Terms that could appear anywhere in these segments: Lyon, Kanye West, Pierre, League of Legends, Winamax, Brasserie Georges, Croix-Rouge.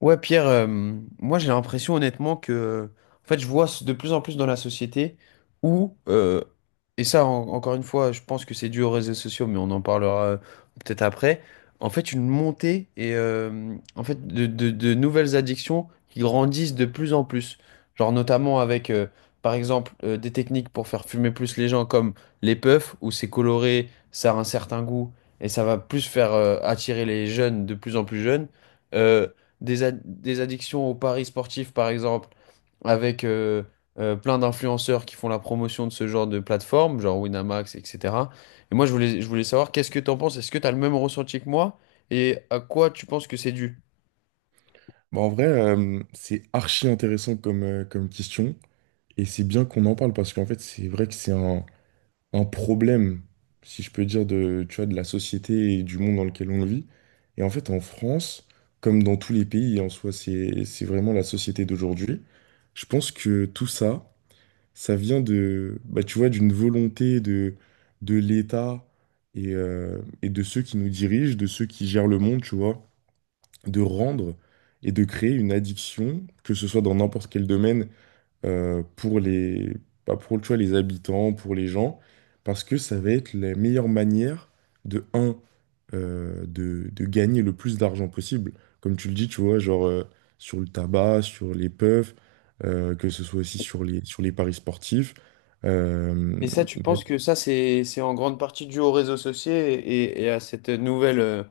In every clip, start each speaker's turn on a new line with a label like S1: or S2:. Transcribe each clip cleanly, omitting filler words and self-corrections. S1: Ouais, Pierre, moi j'ai l'impression honnêtement en fait, je vois de plus en plus dans la société où, et ça encore une fois, je pense que c'est dû aux réseaux sociaux, mais on en parlera peut-être après, en fait, une montée et en fait de nouvelles addictions qui grandissent de plus en plus. Genre notamment avec, par exemple, des techniques pour faire fumer plus les gens comme les puffs, où c'est coloré, ça a un certain goût, et ça va plus faire attirer les jeunes de plus en plus jeunes. Euh, des addictions aux paris sportifs, par exemple, avec plein d'influenceurs qui font la promotion de ce genre de plateforme, genre Winamax, etc. Et moi, je voulais savoir, qu'est-ce que tu en penses? Est-ce que tu as le même ressenti que moi? Et à quoi tu penses que c'est dû?
S2: Bah, en vrai, c'est archi intéressant comme, comme question. Et c'est bien qu'on en parle parce qu'en fait, c'est vrai que c'est un problème, si je peux dire, de, tu vois, de la société et du monde dans lequel on vit. Et en fait, en France, comme dans tous les pays, en soi, c'est vraiment la société d'aujourd'hui. Je pense que tout ça, ça vient de, bah, tu vois, d'une volonté de l'État et de ceux qui nous dirigent, de ceux qui gèrent le monde, tu vois, de rendre et de créer une addiction, que ce soit dans n'importe quel domaine, pour les, bah, pour, tu vois, les habitants, pour les gens, parce que ça va être la meilleure manière de, un, de gagner le plus d'argent possible. Comme tu le dis, tu vois, genre sur le tabac, sur les puffs, que ce soit aussi sur les paris sportifs. Euh,
S1: Et ça, tu penses que ça, c'est en grande partie dû aux réseaux sociaux et, et à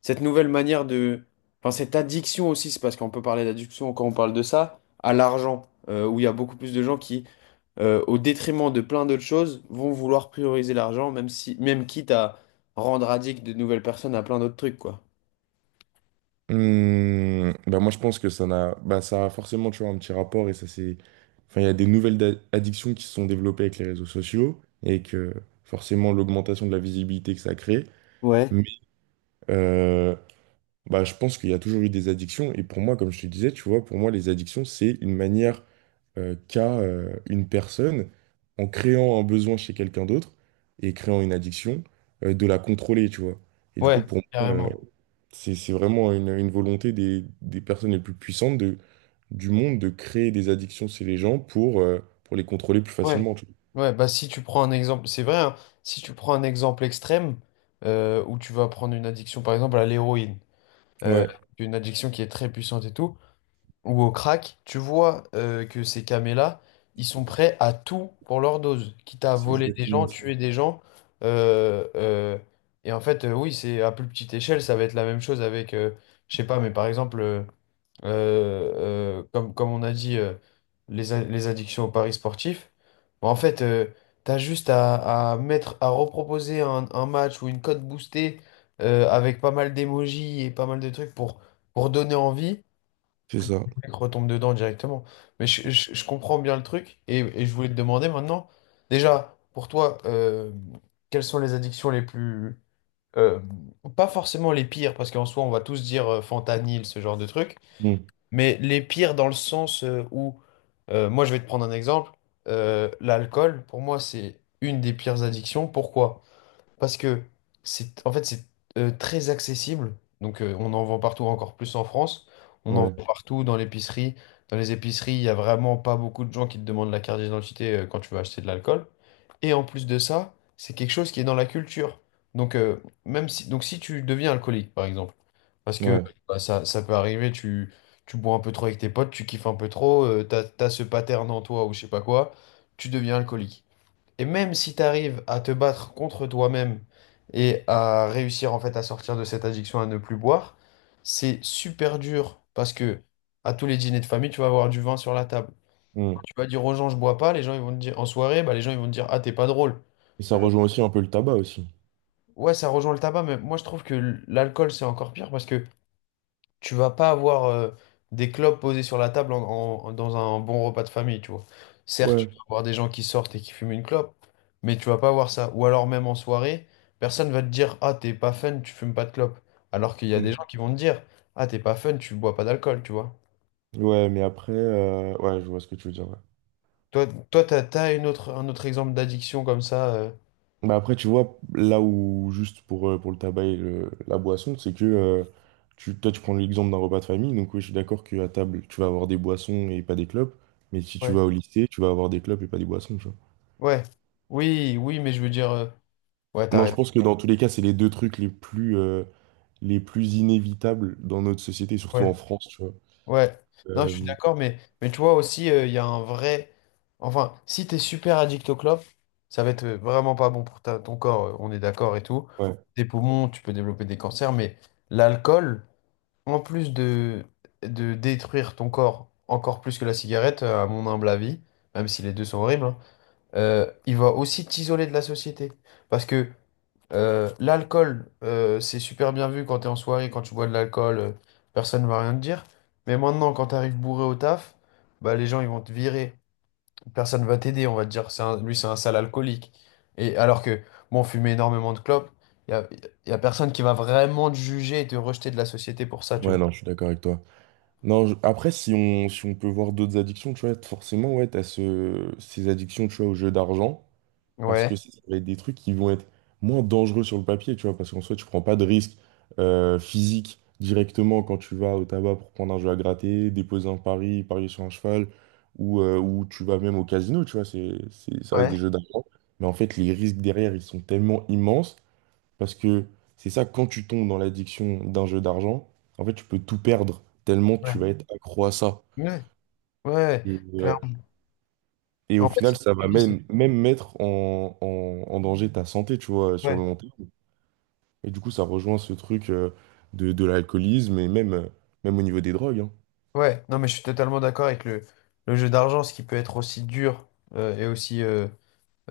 S1: cette nouvelle manière de... Enfin, cette addiction aussi, c'est parce qu'on peut parler d'addiction quand on parle de ça, à l'argent, où il y a beaucoup plus de gens qui au détriment de plein d'autres choses, vont vouloir prioriser l'argent, même si, même quitte à rendre addict de nouvelles personnes à plein d'autres trucs, quoi.
S2: Hmm, bah moi je pense que ça n'a, bah ça a forcément, tu vois, un petit rapport, et ça c'est, enfin il y a des nouvelles addictions qui se sont développées avec les réseaux sociaux et que forcément l'augmentation de la visibilité que ça crée.
S1: Ouais.
S2: Mais euh, bah je pense qu'il y a toujours eu des addictions, et pour moi, comme je te disais, tu vois, pour moi les addictions c'est une manière qu'a une personne, en créant un besoin chez quelqu'un d'autre et créant une addiction, de la contrôler, tu vois. Et du coup,
S1: Ouais,
S2: pour moi,
S1: carrément.
S2: c'est vraiment une volonté des personnes les plus puissantes de, du monde, de créer des addictions chez les gens pour les contrôler plus
S1: Ouais.
S2: facilement, tu
S1: Ouais, bah si tu prends un exemple, c'est vrai, hein, si tu prends un exemple extrême où tu vas prendre une addiction, par exemple, à l'héroïne,
S2: vois.
S1: euh,
S2: Ouais,
S1: une addiction qui est très puissante et tout, ou au crack, tu vois que ces camés-là, ils sont prêts à tout pour leur dose, quitte à
S2: c'est
S1: voler des
S2: exactement
S1: gens,
S2: ça.
S1: tuer des gens. euh, euh, et en fait, oui, c'est à plus petite échelle, ça va être la même chose avec, je sais pas, mais par exemple, comme on a dit, les addictions aux paris sportifs. Bah, en fait, t'as juste à mettre, à reproposer un match ou une cote boostée avec pas mal d'émojis et pas mal de trucs pour donner envie.
S2: C'est
S1: Le
S2: ça.
S1: mec retombe dedans directement. Mais je comprends bien le truc et je voulais te demander maintenant, déjà, pour toi, quelles sont les addictions les plus... euh, pas forcément les pires, parce qu'en soi, on va tous dire fentanyl, ce genre de truc,
S2: Mm.
S1: mais les pires dans le sens où, moi, je vais te prendre un exemple, l'alcool, pour moi, c'est une des pires addictions. Pourquoi? Parce que c'est en fait c'est très accessible. Donc on en vend partout, encore plus en France. On en
S2: Ouais,
S1: vend partout dans l'épicerie. Dans les épiceries, il n'y a vraiment pas beaucoup de gens qui te demandent la carte d'identité quand tu vas acheter de l'alcool. Et en plus de ça, c'est quelque chose qui est dans la culture. Donc si tu deviens alcoolique par exemple, parce que
S2: ouais.
S1: bah, ça peut arriver, tu bois un peu trop avec tes potes, tu kiffes un peu trop, t'as ce pattern en toi ou je sais pas quoi, tu deviens alcoolique. Et même si tu arrives à te battre contre toi-même et à réussir en fait à sortir de cette addiction à ne plus boire, c'est super dur parce que à tous les dîners de famille, tu vas avoir du vin sur la table.
S2: Mm.
S1: Tu vas dire aux gens je bois pas, les gens ils vont te dire en soirée, bah les gens ils vont te dire ah t'es pas drôle.
S2: Et ça rejoint aussi un peu le tabac aussi.
S1: Ouais, ça rejoint le tabac, mais moi je trouve que l'alcool c'est encore pire parce que tu vas pas avoir des clopes posées sur la table dans un bon repas de famille, tu vois. Certes, tu
S2: Ouais.
S1: vas avoir des gens qui sortent et qui fument une clope, mais tu vas pas avoir ça. Ou alors même en soirée, personne va te dire, ah, t'es pas fun, tu fumes pas de clope. Alors qu'il y a des gens
S2: Mm.
S1: qui vont te dire, ah, t'es pas fun, tu bois pas d'alcool, tu vois.
S2: Ouais, mais après, ouais, je vois ce que tu veux dire, ouais.
S1: Toi, toi, t'as une autre, un autre exemple d'addiction comme ça. Euh.
S2: Bah après, tu vois, là où, juste pour le tabac et la boisson, c'est que tu, toi, tu prends l'exemple d'un repas de famille. Donc, oui, je suis d'accord qu'à table, tu vas avoir des boissons et pas des clopes. Mais si tu
S1: Ouais.
S2: vas au, mm, lycée, tu vas avoir des clopes et pas des boissons, tu vois.
S1: Ouais. Oui, oui, mais je veux dire, ouais,
S2: Non, je
S1: t'arrêtes.
S2: pense que dans tous les cas, c'est les deux trucs les plus inévitables dans notre société, surtout en France, tu vois.
S1: Ouais, non, je suis
S2: Euh,
S1: d'accord, mais tu vois aussi, il y a un vrai. Enfin, si t'es super addict au clopes, ça va être vraiment pas bon pour ton corps, on est d'accord et tout.
S2: ouais.
S1: Tes poumons, tu peux développer des cancers, mais l'alcool, en plus de détruire ton corps encore plus que la cigarette, à mon humble avis, même si les deux sont horribles, hein, il va aussi t'isoler de la société. Parce que l'alcool, c'est super bien vu quand t'es en soirée, quand tu bois de l'alcool, personne ne va rien te dire. Mais maintenant, quand t'arrives bourré au taf, bah, les gens ils vont te virer. Personne va t'aider, on va te dire, lui c'est un sale alcoolique. Et alors que, bon, fumer énormément de clopes, il y a, y a personne qui va vraiment te juger et te rejeter de la société pour ça, tu
S2: Ouais,
S1: vois.
S2: non, je suis d'accord avec toi. Non, après, si on, si on peut voir d'autres addictions, tu vois, forcément, ouais, t'as ce, ces addictions, tu vois, au jeu d'argent. Parce que
S1: Ouais,
S2: ça va être des trucs qui vont être moins dangereux sur le papier, tu vois, parce qu'en soit tu prends pas de risque physique directement quand tu vas au tabac pour prendre un jeu à gratter, déposer un pari, parier sur un cheval, ou tu vas même au casino, tu vois, c'est, ça reste des
S1: ouais,
S2: jeux d'argent. Mais en fait, les risques derrière, ils sont tellement immenses, parce que c'est ça, quand tu tombes dans l'addiction d'un jeu d'argent, en fait, tu peux tout perdre, tellement tu
S1: ouais,
S2: vas être accro à ça.
S1: ouais, ouais,
S2: Et, ouais,
S1: clairement.
S2: et au
S1: En fait, c'est
S2: final,
S1: ce que
S2: ça
S1: tu
S2: va
S1: dis,
S2: même, même mettre en, en danger ta santé, tu vois, sur le
S1: ouais,
S2: long terme. Et du coup, ça rejoint ce truc de l'alcoolisme et même, même au niveau des drogues, hein.
S1: ouais. Non, mais je suis totalement d'accord avec le jeu d'argent, ce qui peut être aussi dur et aussi.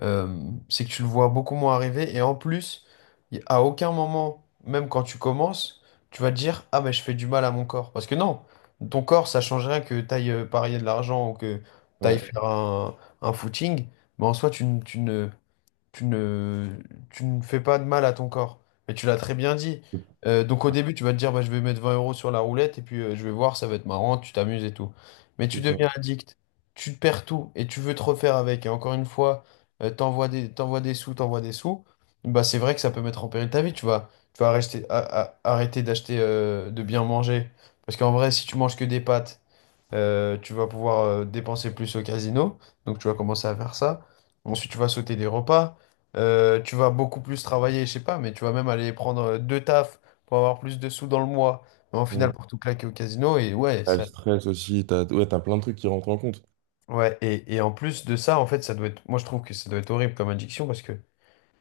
S1: C'est que tu le vois beaucoup moins arriver. Et en plus, à aucun moment, même quand tu commences, tu vas te dire, ah, mais je fais du mal à mon corps. Parce que non, ton corps, ça change rien que t'ailles parier de l'argent ou que t'ailles
S2: Ouais,
S1: faire un footing. Mais en soi, tu ne, tu ne fais pas de mal à ton corps. Mais tu l'as très bien dit. Donc au début, tu vas te dire, bah, je vais mettre 20 euros sur la roulette et puis je vais voir, ça va être marrant, tu t'amuses et tout. Mais tu
S2: c'est ça.
S1: deviens addict, tu te perds tout et tu veux te refaire avec. Et encore une fois, t'envoies des sous. Bah, c'est vrai que ça peut mettre en péril ta vie. Tu vas arrêter, arrêter d'acheter, de bien manger. Parce qu'en vrai, si tu manges que des pâtes, tu vas pouvoir dépenser plus au casino, donc tu vas commencer à faire ça. Ensuite, tu vas sauter des repas. Tu vas beaucoup plus travailler, je sais pas, mais tu vas même aller prendre deux tafs pour avoir plus de sous dans le mois. Mais en
S2: Mm.
S1: final, pour tout claquer au casino, et ouais,
S2: T'as le
S1: ça.
S2: stress aussi, t'as, ouais, t'as plein de trucs qui rentrent en compte.
S1: Ouais, et en plus de ça, en fait, ça doit être. Moi, je trouve que ça doit être horrible comme addiction parce que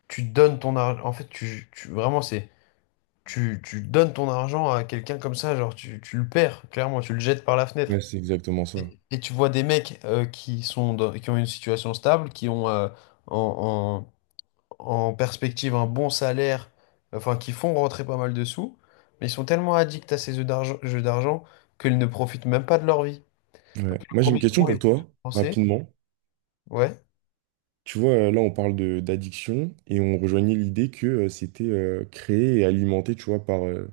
S1: tu donnes ton argent. En fait, vraiment, c'est. Tu donnes ton argent à quelqu'un comme ça, genre, tu le perds, clairement, tu le jettes par la
S2: Ouais,
S1: fenêtre.
S2: c'est exactement ça.
S1: Et tu vois des mecs qui sont qui ont une situation stable, qui ont en, en- en perspective un bon salaire, enfin qui font rentrer pas mal de sous, mais ils sont tellement addicts à ces jeux d'argent qu'ils ne profitent même pas de leur vie. Parce
S2: Ouais.
S1: que le
S2: Moi, j'ai une
S1: premier
S2: question
S1: mois,
S2: pour
S1: ils peuvent tout
S2: toi,
S1: dépenser,
S2: rapidement.
S1: ouais.
S2: Tu vois, là, on parle de d'addiction et on rejoignait l'idée que c'était créé et alimenté, tu vois, par,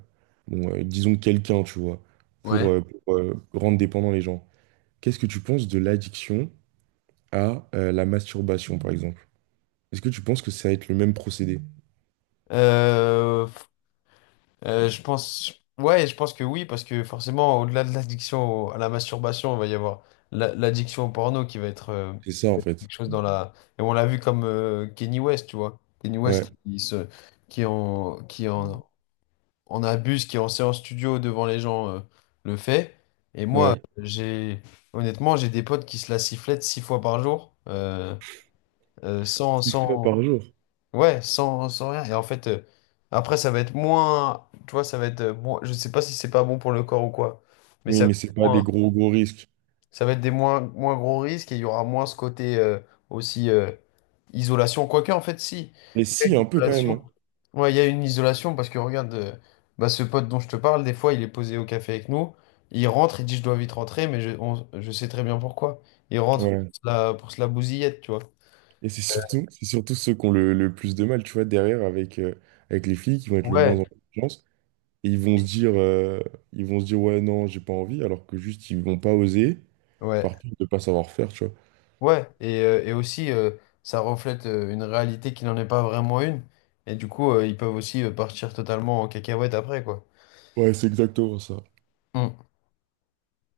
S2: bon, disons, quelqu'un, tu vois,
S1: Ouais.
S2: pour, rendre dépendant les gens. Qu'est-ce que tu penses de l'addiction à la masturbation, par exemple? Est-ce que tu penses que ça va être le même procédé?
S1: Euh, Euh, je pense, ouais, je pense que oui, parce que forcément, au-delà de l'addiction à la masturbation, il va y avoir l'addiction au porno qui va être
S2: C'est ça, en
S1: quelque
S2: fait.
S1: chose dans la. Et on l'a vu comme Kanye West, tu vois. Kanye
S2: Ouais,
S1: West qui se, qui en, en abuse, qui en séance studio devant les gens le fait. Et moi,
S2: ouais.
S1: honnêtement, j'ai des potes qui se la sifflettent 6 fois par jour, sans,
S2: Six fois
S1: sans,
S2: par jour.
S1: ouais, sans, sans rien. Et en fait, après, ça va être moins. Tu vois, ça va être. Je sais pas si c'est pas bon pour le corps ou quoi. Mais
S2: Oui,
S1: ça va
S2: mais
S1: être
S2: c'est pas
S1: moins,
S2: des gros, gros risques.
S1: ça va être des moins, moins gros risques et il y aura moins ce côté aussi isolation. Quoique, en fait, si.
S2: Mais
S1: Il y a
S2: si,
S1: une
S2: un peu quand même,
S1: isolation.
S2: hein.
S1: Ouais, il y a une isolation parce que regarde, bah, ce pote dont je te parle, des fois, il est posé au café avec nous. Il rentre, il dit je dois vite rentrer, mais je sais très bien pourquoi. Il rentre
S2: Ouais.
S1: pour se la bousillette, tu vois.
S2: Et c'est surtout ceux qui ont le plus de mal, tu vois, derrière avec, avec les filles qui vont être le moins
S1: Ouais.
S2: en confiance. Et ils vont se dire, ils vont se dire, ouais, non, j'ai pas envie, alors que juste, ils vont pas oser
S1: Ouais.
S2: par peur de pas savoir faire, tu vois.
S1: Ouais, et aussi, ça reflète une réalité qui n'en est pas vraiment une. Et du coup, ils peuvent aussi partir totalement en cacahuète après, quoi.
S2: Ouais, c'est exactement ça.
S1: Mm.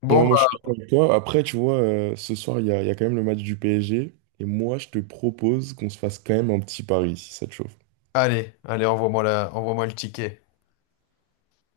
S1: Bon,
S2: Non, moi je
S1: bah,
S2: suis d'accord avec toi. Après, tu vois, ce soir, il y a quand même le match du PSG. Et moi, je te propose qu'on se fasse quand même un petit pari, si ça te chauffe.
S1: allez, allez, envoie-moi le ticket.